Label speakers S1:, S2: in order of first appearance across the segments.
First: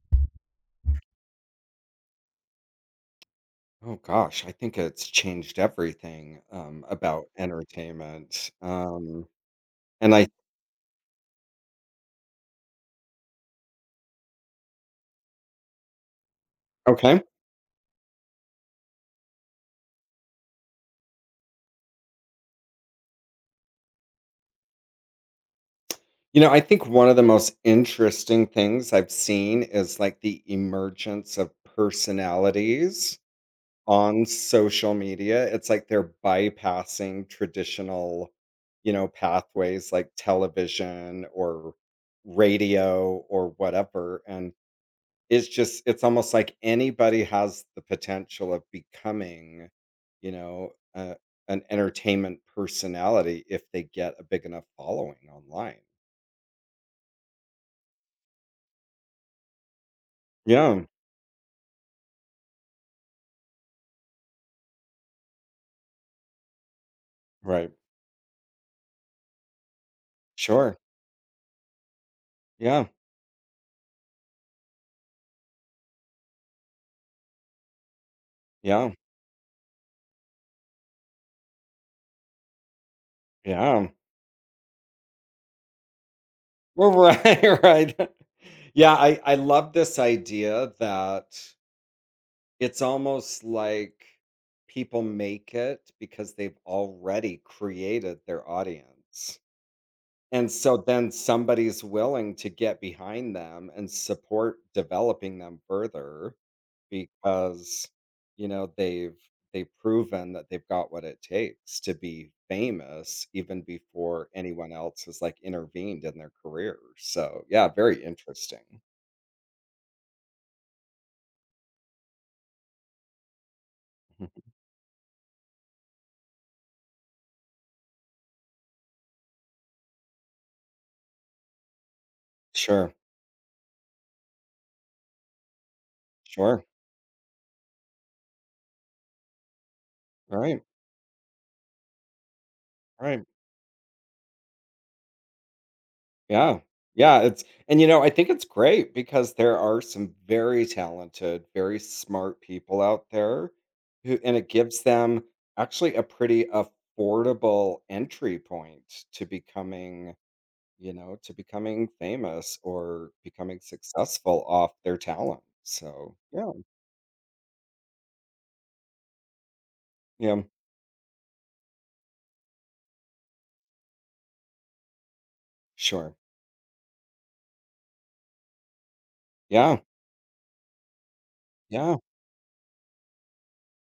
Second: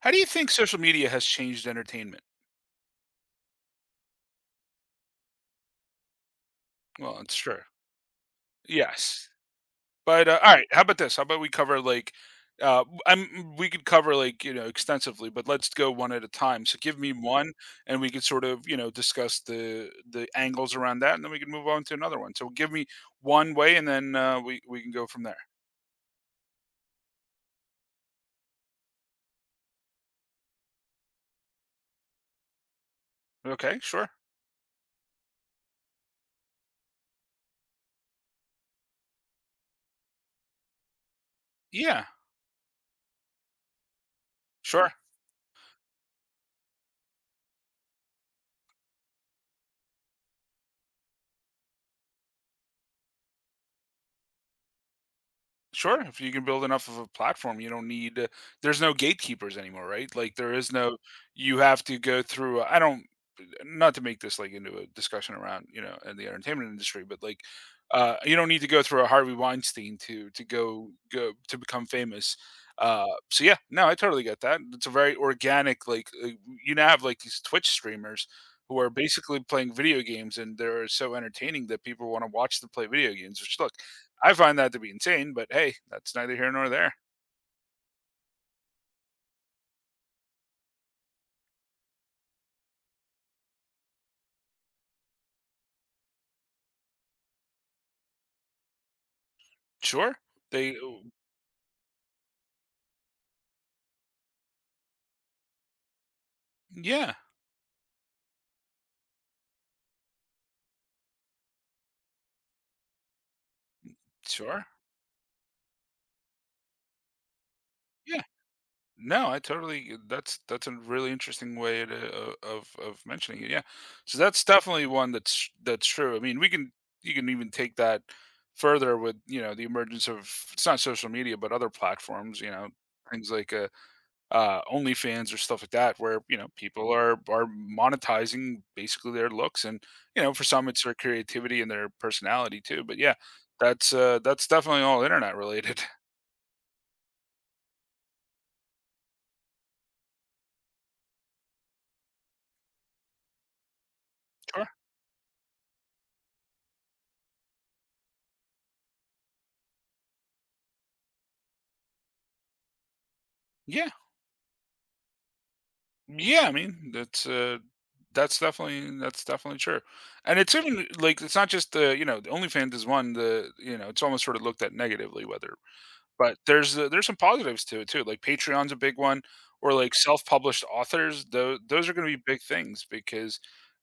S1: How do you think social media has changed entertainment?
S2: Oh gosh, I think it's changed everything,
S1: Well,
S2: about
S1: it's sure.
S2: entertainment,
S1: Yes.
S2: and
S1: But,
S2: I
S1: all right, how about this? How about we cover like I'm we could cover like, you know, extensively, but let's go one at a time. So give me
S2: okay.
S1: one, and we could sort of, you know, discuss the angles around that, and then we can move on to another one. So give me one way and then we can go from there.
S2: You know, I think one of the most interesting things I've seen is, like, the emergence of personalities
S1: Okay, sure.
S2: on social media. It's like they're bypassing traditional, pathways like television or
S1: Yeah,
S2: radio or whatever, and
S1: sure.
S2: it's just it's almost like anybody has the potential of becoming, a an entertainment personality if they get a big enough following online.
S1: Sure, if you can build enough of a platform, you don't need there's no gatekeepers anymore, right? Like there is
S2: Yeah,
S1: no, you have to go through. I don't Not to make this like into a discussion around, you know, in the entertainment industry, but like
S2: right.
S1: you don't need to go through a Harvey Weinstein to
S2: Sure.
S1: go go to become famous.
S2: Yeah,
S1: Uh so yeah, no, I totally get that. It's a very organic like you now have like these Twitch streamers who are
S2: yeah,
S1: basically playing video games, and they're so entertaining that people want to watch them play video games, which, look,
S2: yeah.
S1: I find that to be insane, but hey, that's neither here nor
S2: Well,
S1: there.
S2: right, right. Yeah, I love this idea that it's almost like people make it because they've already created their audience.
S1: Sure.
S2: And
S1: They
S2: so
S1: oh,
S2: then somebody's willing to get behind them and support developing them further
S1: yeah,
S2: because, you know, they've they've proven that they've got what it takes to be famous even before
S1: sure.
S2: anyone else has like intervened in their career. So yeah, very
S1: Yeah.
S2: interesting.
S1: No, I totally that's a really interesting way to of mentioning it, yeah. So that's definitely one that's true. I mean, we can, you can even take that further with, you know, the emergence of, it's not social media, but other platforms, you know,
S2: Sure.
S1: things like, OnlyFans or stuff like that where, you know,
S2: Sure.
S1: people are monetizing basically their looks and, you know,
S2: All
S1: for
S2: right.
S1: some it's their creativity and their personality too. But
S2: All
S1: yeah,
S2: right.
S1: that's that's definitely all internet related.
S2: Yeah. Yeah, it's and, I think it's great because there are some very talented, very smart people out there who and it
S1: Sure.
S2: gives them actually a pretty affordable entry point to becoming, to becoming famous or becoming
S1: Yeah.
S2: successful off their talent. So,
S1: Yeah, I
S2: yeah.
S1: mean, that's that's definitely true. And
S2: Yeah.
S1: it's even like it's not just the, you know, the OnlyFans is one, the, you know, it's almost sort of looked at negatively, whether.
S2: Sure.
S1: But there's some positives to it too, like Patreon's a big one, or
S2: Yeah.
S1: like self-published authors. Those are
S2: Yeah.
S1: gonna be big things because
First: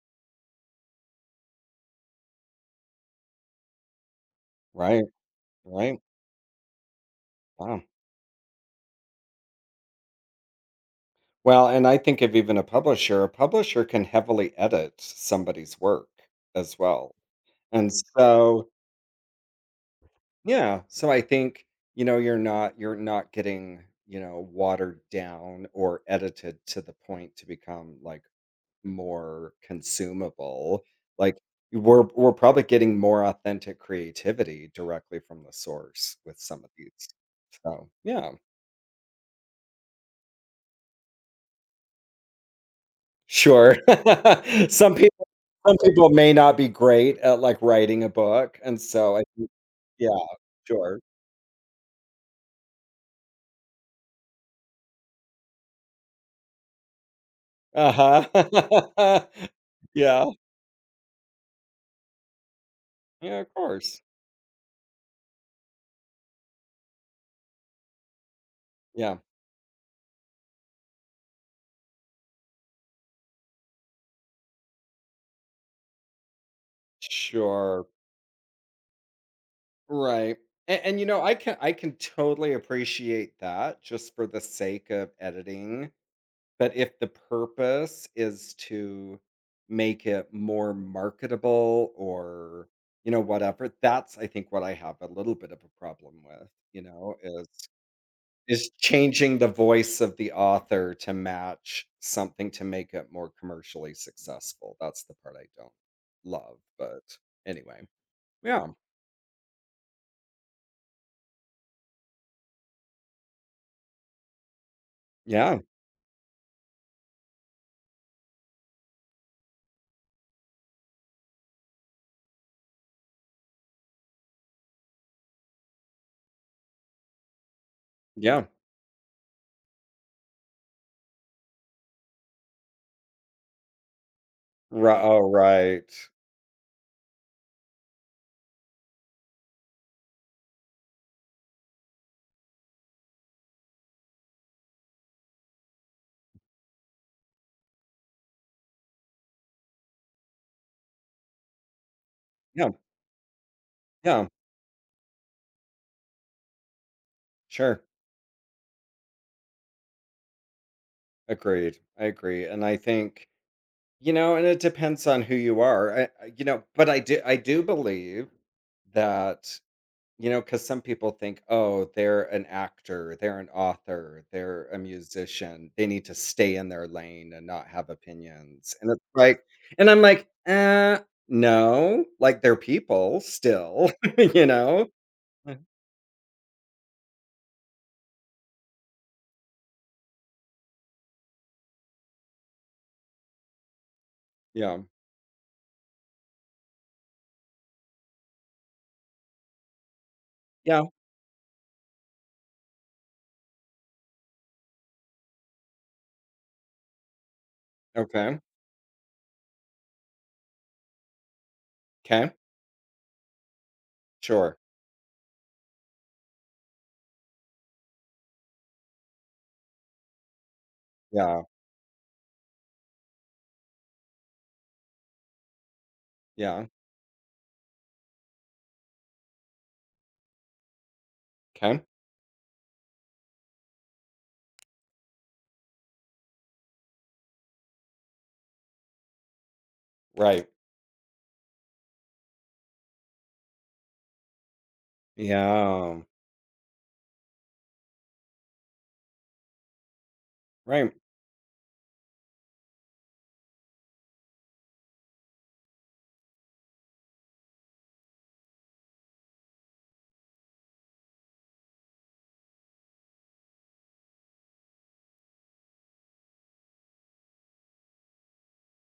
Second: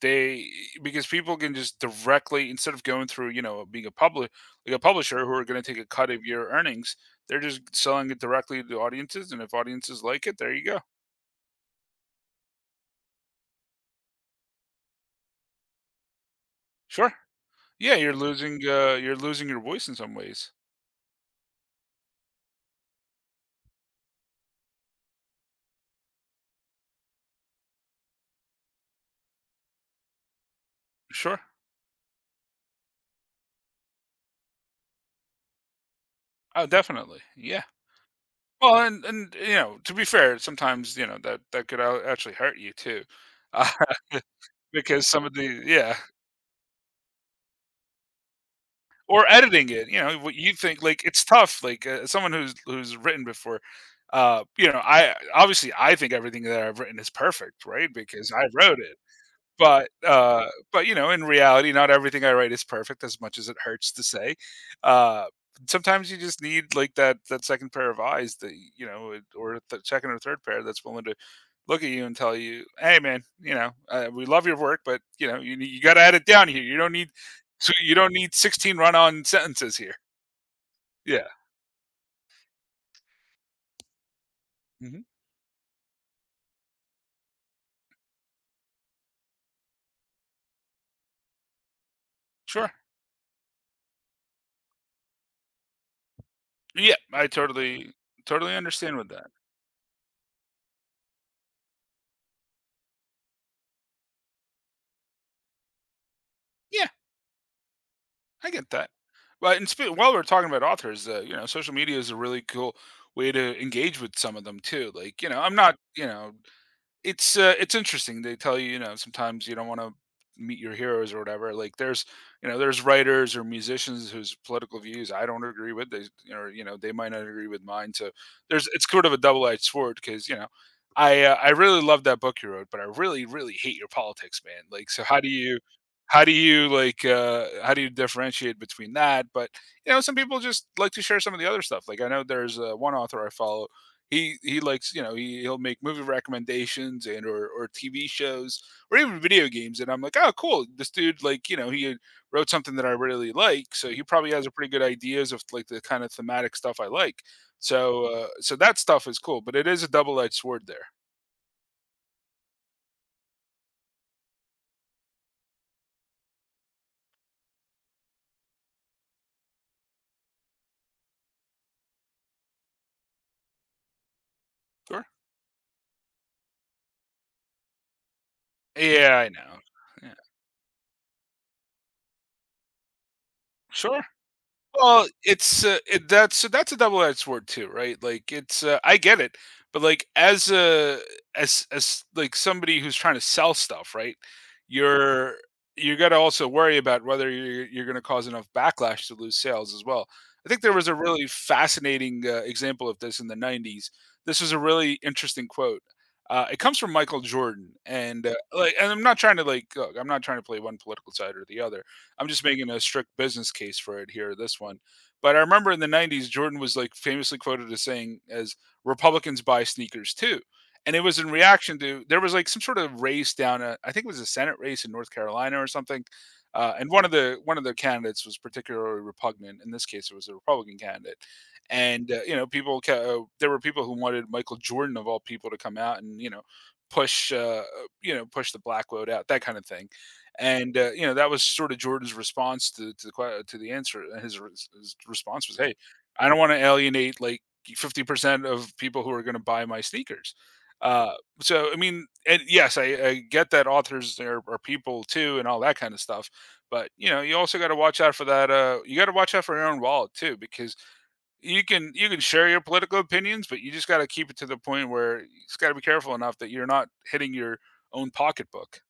S1: they, because people can just directly, instead of going through, you know, being a public, like a
S2: Right.
S1: publisher who are gonna take a
S2: Right.
S1: cut of your earnings, they're just
S2: Wow.
S1: selling it directly to audiences, and if audiences like it, there you go.
S2: Well, and I think of even a publisher can heavily edit somebody's work as well.
S1: Sure.
S2: And
S1: Yeah,
S2: so
S1: you're losing your voice in some ways.
S2: yeah, so I think, you're not getting, watered down or edited to the point to become like more consumable. Like
S1: Sure.
S2: we're probably getting more authentic creativity directly from the source with some
S1: Oh,
S2: of these.
S1: definitely. Yeah.
S2: So, yeah.
S1: Well, and you know, to be fair, sometimes, you know, that could a actually hurt you too.
S2: Sure. Some
S1: Because some
S2: people
S1: of the,
S2: some
S1: yeah,
S2: people may not be great at like writing a book, and so I
S1: or
S2: think
S1: editing it, you
S2: yeah,
S1: know, what you think,
S2: sure.
S1: like, it's tough, like, someone who's written before, you know, I, obviously, I think everything that I've written is perfect, right? Because I wrote it.
S2: Uh-huh.
S1: But,
S2: Yeah.
S1: you know, in reality, not everything I write is perfect, as much
S2: Yeah,
S1: as
S2: of
S1: it hurts to
S2: course.
S1: say. Uh, Sometimes you just need like that second pair of eyes that, y you know,
S2: Yeah.
S1: or the second or third pair that's willing to look at you and tell you, "Hey, man, you know, we love your work, but, you know, you gotta add it down here. You don't need, so
S2: Sure.
S1: you don't need 16 run-on sentences here."
S2: Right. And you know,
S1: Yeah.
S2: I can totally appreciate that just for the sake
S1: Mhm.
S2: of editing. But if the purpose is to make it more marketable or
S1: Sure.
S2: you know whatever, that's I think what I have a little bit of a problem with. You
S1: Yeah,
S2: know,
S1: I
S2: is
S1: totally totally
S2: is
S1: understand with that.
S2: changing the voice of the author to match something to make it more commercially successful. That's the part I don't love.
S1: Yeah.
S2: But anyway.
S1: I
S2: Yeah,
S1: get that. But, and while we're talking about authors, you know, social media is a really cool way to engage with some of them too. Like, you know, I'm
S2: yeah,
S1: not, you know, it's interesting. They tell you, you know, sometimes you don't want to meet your heroes or whatever. Like there's, you know, there's writers or musicians whose political views I don't agree with. They, or, you know, they might not agree with mine. So
S2: yeah.
S1: there's, it's sort of a double-edged sword because, you know, I really love that book you wrote, but I really, really hate your politics, man. Like,
S2: Ri
S1: so how
S2: oh,
S1: do you?
S2: right.
S1: How do you, like? How do you differentiate between that? But, you know, some people just like to share some of the other stuff. Like I know there's one author I follow. He likes, you know, he'll make movie recommendations, and or TV shows or even video games. And I'm like, oh, cool. This dude, like, you know, he wrote
S2: Yeah,
S1: something that I really like, so he
S2: yeah,
S1: probably has a pretty good ideas of like the kind of thematic stuff I like.
S2: sure.
S1: So that stuff is cool, but it is a double edged sword there.
S2: Agreed, I agree, and I think and it depends on who you are, I you know, but I do believe that, because some people think, "Oh, they're an actor, they're an author, they're a
S1: Sure.
S2: musician, they need to stay in their lane and not have opinions," and it's
S1: Yeah, I
S2: like
S1: know.
S2: and I'm
S1: Yeah,
S2: like, " no, like, they're people still,"
S1: sure.
S2: you know?
S1: Well,
S2: Uh,
S1: that's, so that's a double-edged sword too, right? Like it's I get it, but like as a, as as like somebody who's trying to sell stuff, right?
S2: yeah.
S1: You're, you got to also worry about whether you're going to cause enough backlash to lose sales as well. I think there
S2: Yeah.
S1: was a really fascinating example of this in the '90s. This was a really interesting quote. It comes from Michael Jordan,
S2: Okay.
S1: and
S2: Okay.
S1: like, and I'm not trying to, like, look, I'm not trying to play one political side or the other. I'm
S2: 'Kay.
S1: just making a strict business case for it here, this
S2: Sure.
S1: one. But I remember in the '90s, Jordan was like famously quoted as saying, as Republicans buy sneakers too. And it was
S2: Yeah.
S1: in
S2: Yeah.
S1: reaction to, there was like some sort of race down, a, I think it was a Senate race in North Carolina or something.
S2: Yeah.
S1: And one of the candidates was particularly repugnant. In this case, it was a Republican candidate,
S2: 'Kay.
S1: and you know, people there were people who wanted Michael Jordan of all people to come out and, you know, push you know, push the black vote out, that kind of thing.
S2: Right.
S1: And you know, that was sort of Jordan's response to to the answer. And his, his response was, "Hey,
S2: Yeah.
S1: I don't want to alienate like 50% of people who are going to buy my sneakers."
S2: Right.
S1: Uh, so I mean, and yes, I get that authors are people too, and all that kind of stuff. But, you know, you also got to watch out for that. You got to watch out for your own wallet too, because you can share your political opinions, but you just got to keep it to the point where you just got to be careful enough that you're not hitting your own pocketbook.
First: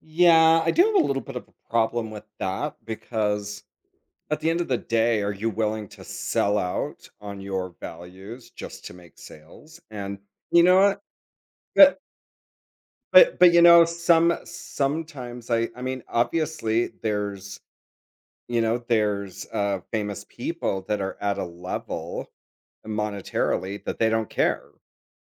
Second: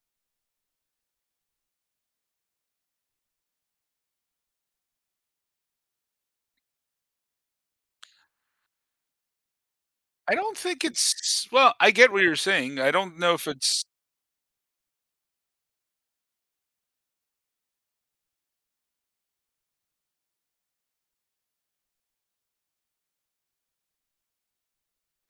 S2: Yeah, I do have a little bit of a problem with that because at the end of the day, are you willing to sell out on your values just to make sales? And
S1: I don't
S2: you know
S1: think
S2: what?
S1: it's, well, I
S2: But
S1: get what you're saying. I don't know
S2: but
S1: if
S2: but, you
S1: it's
S2: know, sometimes I mean, obviously there's, famous people that are at a level monetarily that they don't care.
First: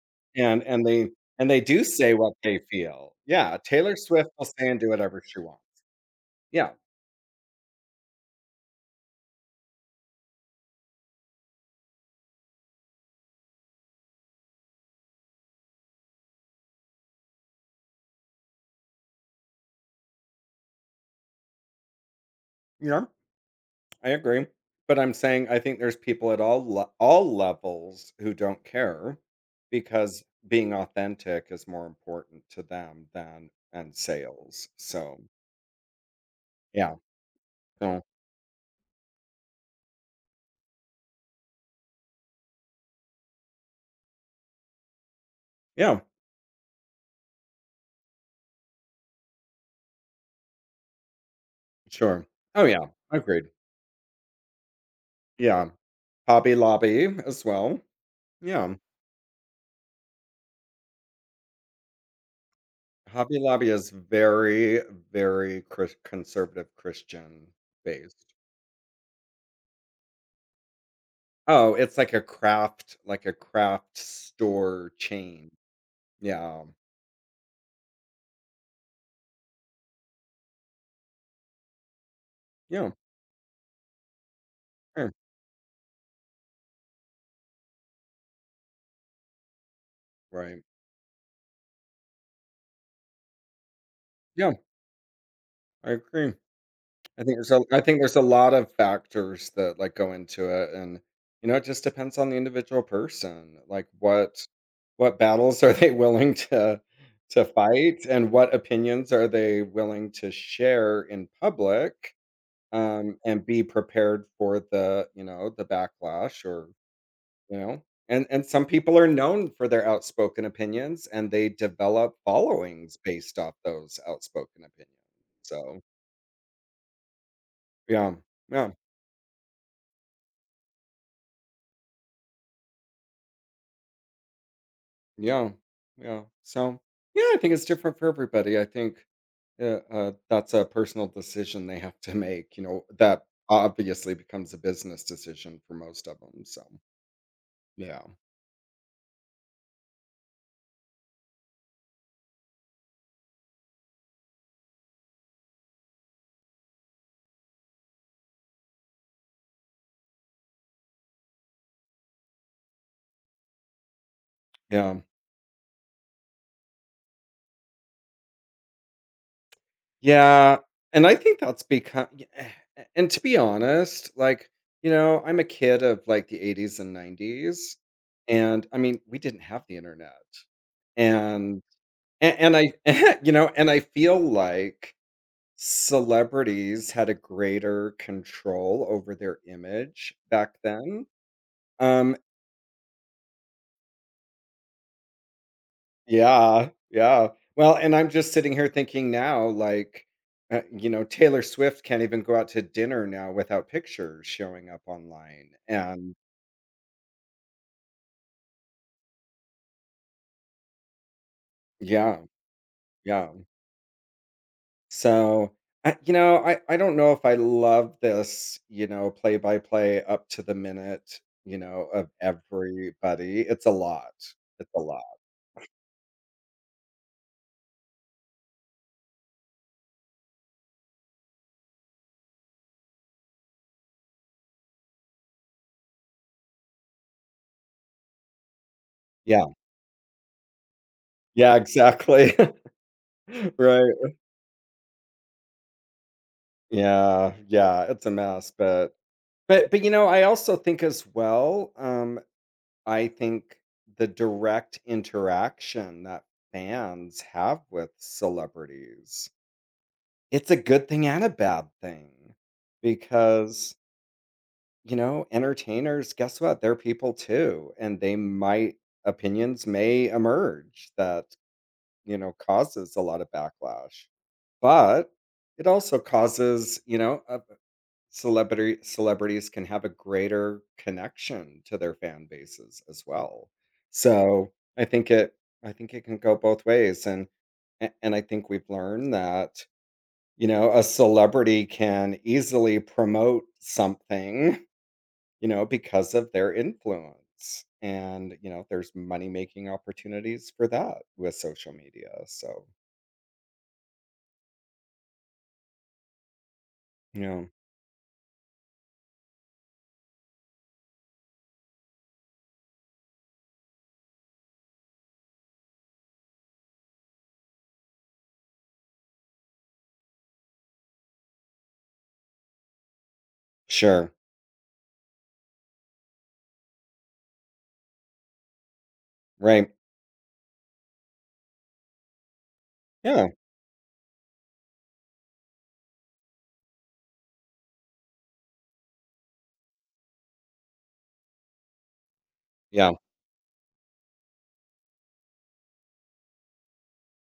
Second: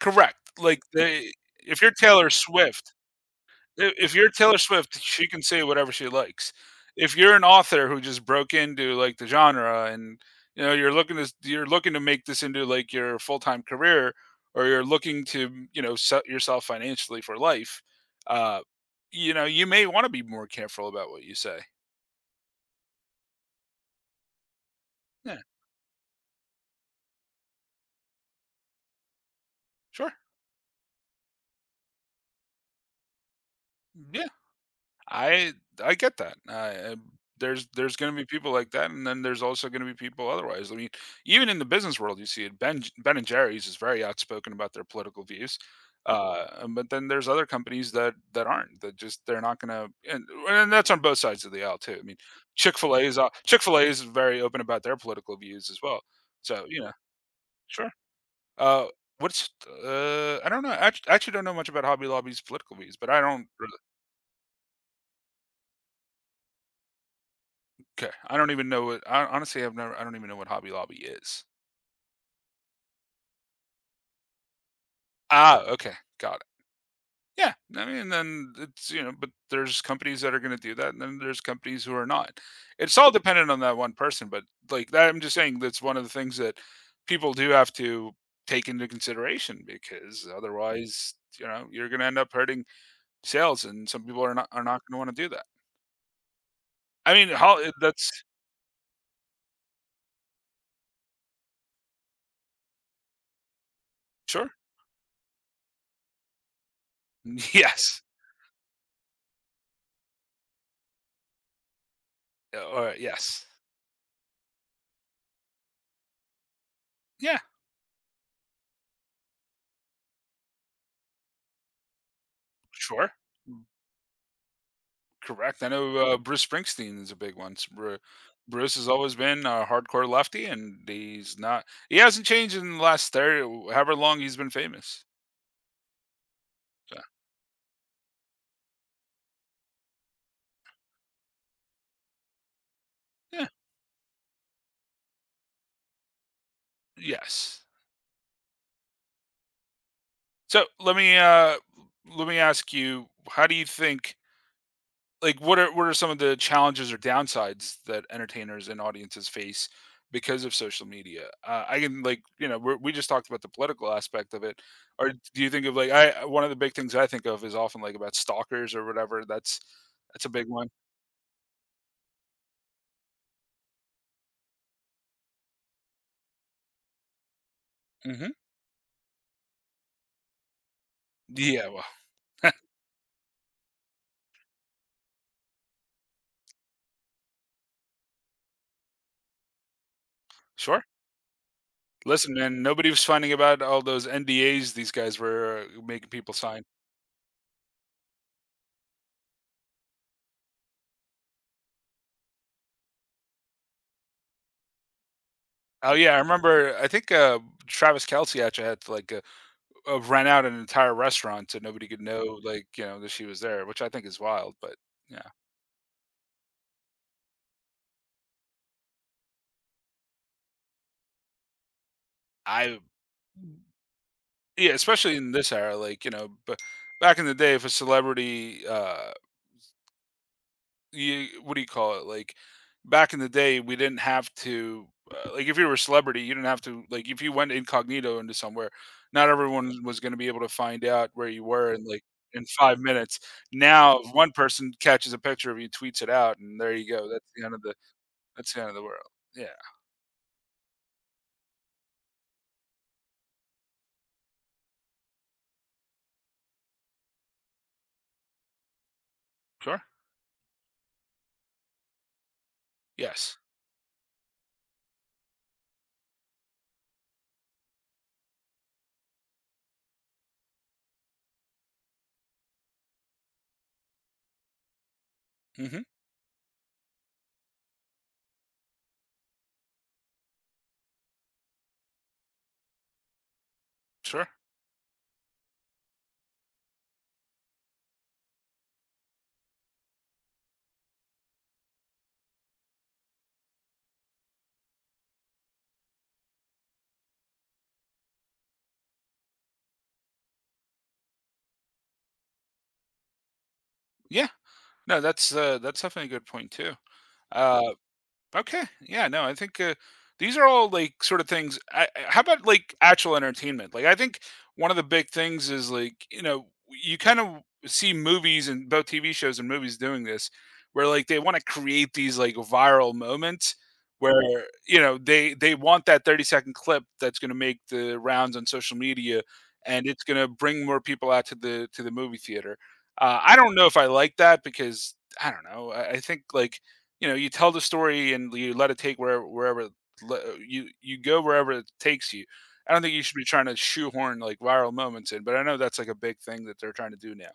S1: correct.
S2: And
S1: Like,
S2: and they
S1: they,
S2: and they
S1: if
S2: do
S1: you're
S2: say
S1: Taylor
S2: what they
S1: Swift,
S2: feel. Yeah,
S1: I
S2: Taylor
S1: if you're
S2: Swift will
S1: Taylor
S2: say and do
S1: Swift,
S2: whatever
S1: she
S2: she
S1: can
S2: wants.
S1: say whatever she likes.
S2: Yeah,
S1: If you're an author who just broke into, like, the genre and, you know, you're looking to, you're looking to make this into, like, your full-time career, or you're looking to, you know, set yourself financially for life, uh, you know, you may wanna be more careful about what you say.
S2: you know, I agree. But I'm
S1: Yeah,
S2: saying I think there's people at all levels who don't care
S1: sure.
S2: because being authentic is more important to them than and
S1: Yeah.
S2: sales. So,
S1: I I get that.
S2: yeah.
S1: I, there's
S2: So,
S1: going to be people like that, and then there's also going to be people otherwise. I mean, even in the business world, you see it. Ben and Jerry's is very outspoken about their political views,
S2: yeah,
S1: but then there's other companies that aren't. That just they're not going to, and that's on both sides of the aisle too. I mean,
S2: sure. Oh,
S1: Chick
S2: yeah,
S1: fil A is,
S2: agreed.
S1: Chick fil A is very open about their political views
S2: Yeah.
S1: as well.
S2: Hobby
S1: So you know,
S2: Lobby as well.
S1: sure.
S2: Yeah.
S1: Uh, what's I don't know. I actually don't know much about Hobby Lobby's political views, but I
S2: Hobby
S1: don't.
S2: Lobby is very, very Chris conservative Christian
S1: Okay,
S2: based.
S1: I don't even know what, I honestly, I've never, I don't even know what Hobby Lobby is.
S2: Oh, it's like a craft store chain.
S1: Ah, okay, got it.
S2: Yeah.
S1: Yeah, I mean, then it's, you know, but there's companies that are gonna do that, and then there's companies who are not.
S2: Yeah.
S1: It's all dependent on that one person, but, like,
S2: Yeah.
S1: that, I'm just saying, that's one of the things that people do have to take into consideration because
S2: Right.
S1: otherwise, you know, you're gonna end up hurting sales, and some people
S2: Yeah,
S1: are not gonna wanna do that.
S2: I agree.
S1: I mean, how,
S2: I think
S1: that's
S2: there's a lot of factors that, like, go into it, and, you know, it just depends on the individual person, like,
S1: sure.
S2: what battles are they willing to
S1: Yes.
S2: fight, and what opinions are they willing to share in public,
S1: Or yes.
S2: and be prepared for the, the backlash or
S1: Yeah,
S2: you know? And some people are known for their outspoken opinions, and they develop followings
S1: sure.
S2: based off those outspoken opinions.
S1: Correct. I
S2: So,
S1: know, Bruce Springsteen is a big one. S Bru
S2: yeah. Yeah.
S1: Bruce has always been a hardcore lefty, and he hasn't changed in the last 30, however long he's been famous.
S2: Yeah. Yeah. So,
S1: So,
S2: yeah, I think it's different for everybody. I think that's a personal decision they have to make, you know, that
S1: yeah.
S2: obviously becomes a business decision for most of them. So,
S1: Yes.
S2: yeah.
S1: So, let me ask you, how do you think, like, what are some of the challenges or downsides that entertainers and audiences face because of social media? I can, like, you know, we just talked about the political aspect of it,
S2: Yeah.
S1: or do you think of like, I one of the big things I think of is often like about stalkers or whatever. That's a big
S2: Yeah,
S1: one.
S2: and I think that's become y eh, a and to be honest, like, you know, I'm a kid of, like, the ‘80s and ‘90s,
S1: Hmm.
S2: and, I mean, we didn't have the internet, and
S1: Yeah, well.
S2: and I you know, and I feel like celebrities had a greater control over their image back
S1: Sure,
S2: then, um,
S1: listen, man, nobody was finding about all those ndas these guys were making people sign.
S2: yeah, yeah. Well, and I'm just sitting here thinking now, like, you know, Taylor Swift can't even go out to dinner now without pictures showing up online,
S1: Oh yeah,
S2: and
S1: I remember, I think Travis Kelsey actually had to like rent out an entire restaurant so nobody could
S2: yeah,
S1: know, like, you know, that she
S2: yeah.
S1: was there, which I think is wild. But yeah,
S2: So, I you know, I don't know if I love this, you know, play-by-play up to the minute, you know, of
S1: I
S2: everybody.
S1: Mm.
S2: It's a lot. It's
S1: Yeah,
S2: a lot.
S1: especially in this era, like, you know, but back in the day, if a celebrity, you, what do you call it? Like back in the day, we didn't have to. Like, if you were a celebrity, you didn't have to. Like, if you went incognito into somewhere, not
S2: Yeah.
S1: everyone was going to be able to find out where you
S2: Yeah,
S1: were in like,
S2: exactly.
S1: in 5 minutes. Now, if
S2: Right.
S1: one person catches a picture of you, tweets it out, and there you go. That's
S2: Yeah,
S1: the end of the.
S2: yeah, it's a mess,
S1: That's the end of the
S2: but
S1: world. Yeah.
S2: you know, I also think as well, I think the direct interaction that fans have with celebrities,
S1: Sure.
S2: it's a good thing and a bad thing
S1: Yes.
S2: because, you know, entertainers, guess what? They're people too. And opinions may emerge that, you know, causes a lot of backlash. But it
S1: Mhm.
S2: also causes, you know, a Celebrity celebrities can have a greater connection to their fan bases as well.
S1: Sure.
S2: So, I think it I think it can go both ways, and a and I think we've learned that, you know, a celebrity can easily promote something, you know, because of their influence, and, you know, there's money-making opportunities for that with social media, so,
S1: Yeah. No, that's definitely a good point too.
S2: you know.
S1: Uh Okay. Yeah. No, I think these are all like sort of things. How about like actual entertainment? Like, I think one of the big things is like, you know, you kind of see movies and both TV shows and movies doing this where, like, they want to create these like viral moments
S2: Sure.
S1: where, you know, they want that 30-second clip that's going to make the rounds on social media,
S2: Right.
S1: and it's going to bring more people out to the movie theater.
S2: Yeah.
S1: I don't know if I like that because I don't know, I think like, you know, you tell the story and you let it take wherever, you, you go wherever it takes you. I don't
S2: Yeah.
S1: think you should be trying to shoehorn like viral moments in, but I know that's like a big thing that they're trying to do now.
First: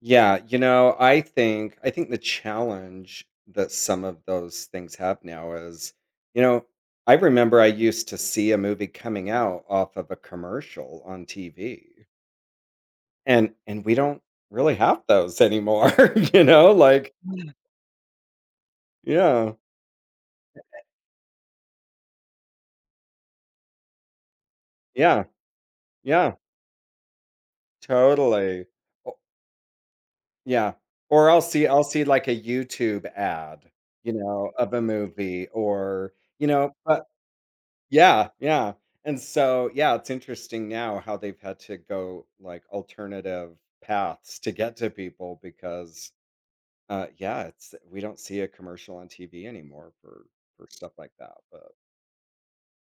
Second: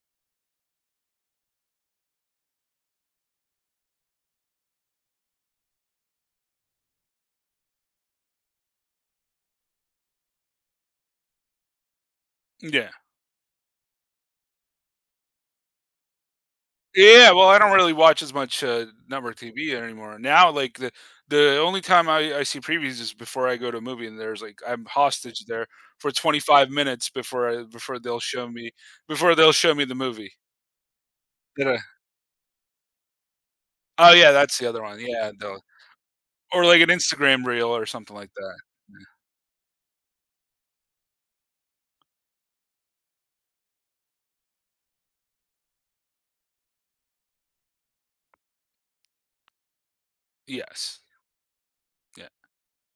S2: Yeah, you know, I think the challenge that some of those things have now is, you know, I remember I used to see a movie coming out off of a commercial on TV.
S1: Yeah.
S2: And we don't really have those anymore, you know? Like,
S1: Yeah, well, I don't really watch as much network
S2: yeah.
S1: TV anymore. Now, like the only time I see previews is before I go to a movie, and there's like I'm
S2: Yeah.
S1: hostage there for
S2: Yeah.
S1: 25 minutes before I,
S2: Totally. O-
S1: before they'll show me the movie.
S2: yeah. Or
S1: That
S2: I'll see like a YouTube ad, you
S1: oh yeah,
S2: know,
S1: that's the
S2: of a
S1: other one. Yeah,
S2: movie
S1: the,
S2: or, you
S1: or
S2: know,
S1: like an
S2: but
S1: Instagram reel or something
S2: yeah,
S1: like that.
S2: yeah. And so, yeah, it's interesting now how they've had to go like alternative paths to get to people because yeah, it's we don't see a commercial on TV anymore for stuff
S1: Yes.
S2: like that.
S1: Yeah.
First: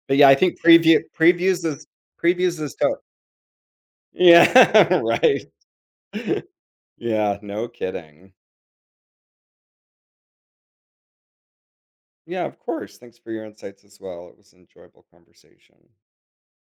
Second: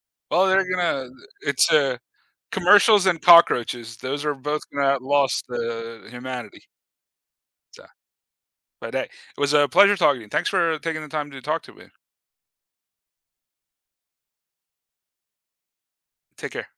S2: But yeah, I
S1: Well,
S2: think
S1: they're
S2: preview
S1: gonna, it's, uh,
S2: previews is to
S1: commercials and cockroaches, those are both gonna
S2: Yeah,
S1: outlast,
S2: right.
S1: humanity.
S2: Yeah, no
S1: So,
S2: kidding.
S1: but, hey, it was a pleasure talking to you. Thanks for taking the time to talk to me.
S2: Yeah, of course. Thanks for your insights as well. It was an enjoyable conversation.
S1: Take care.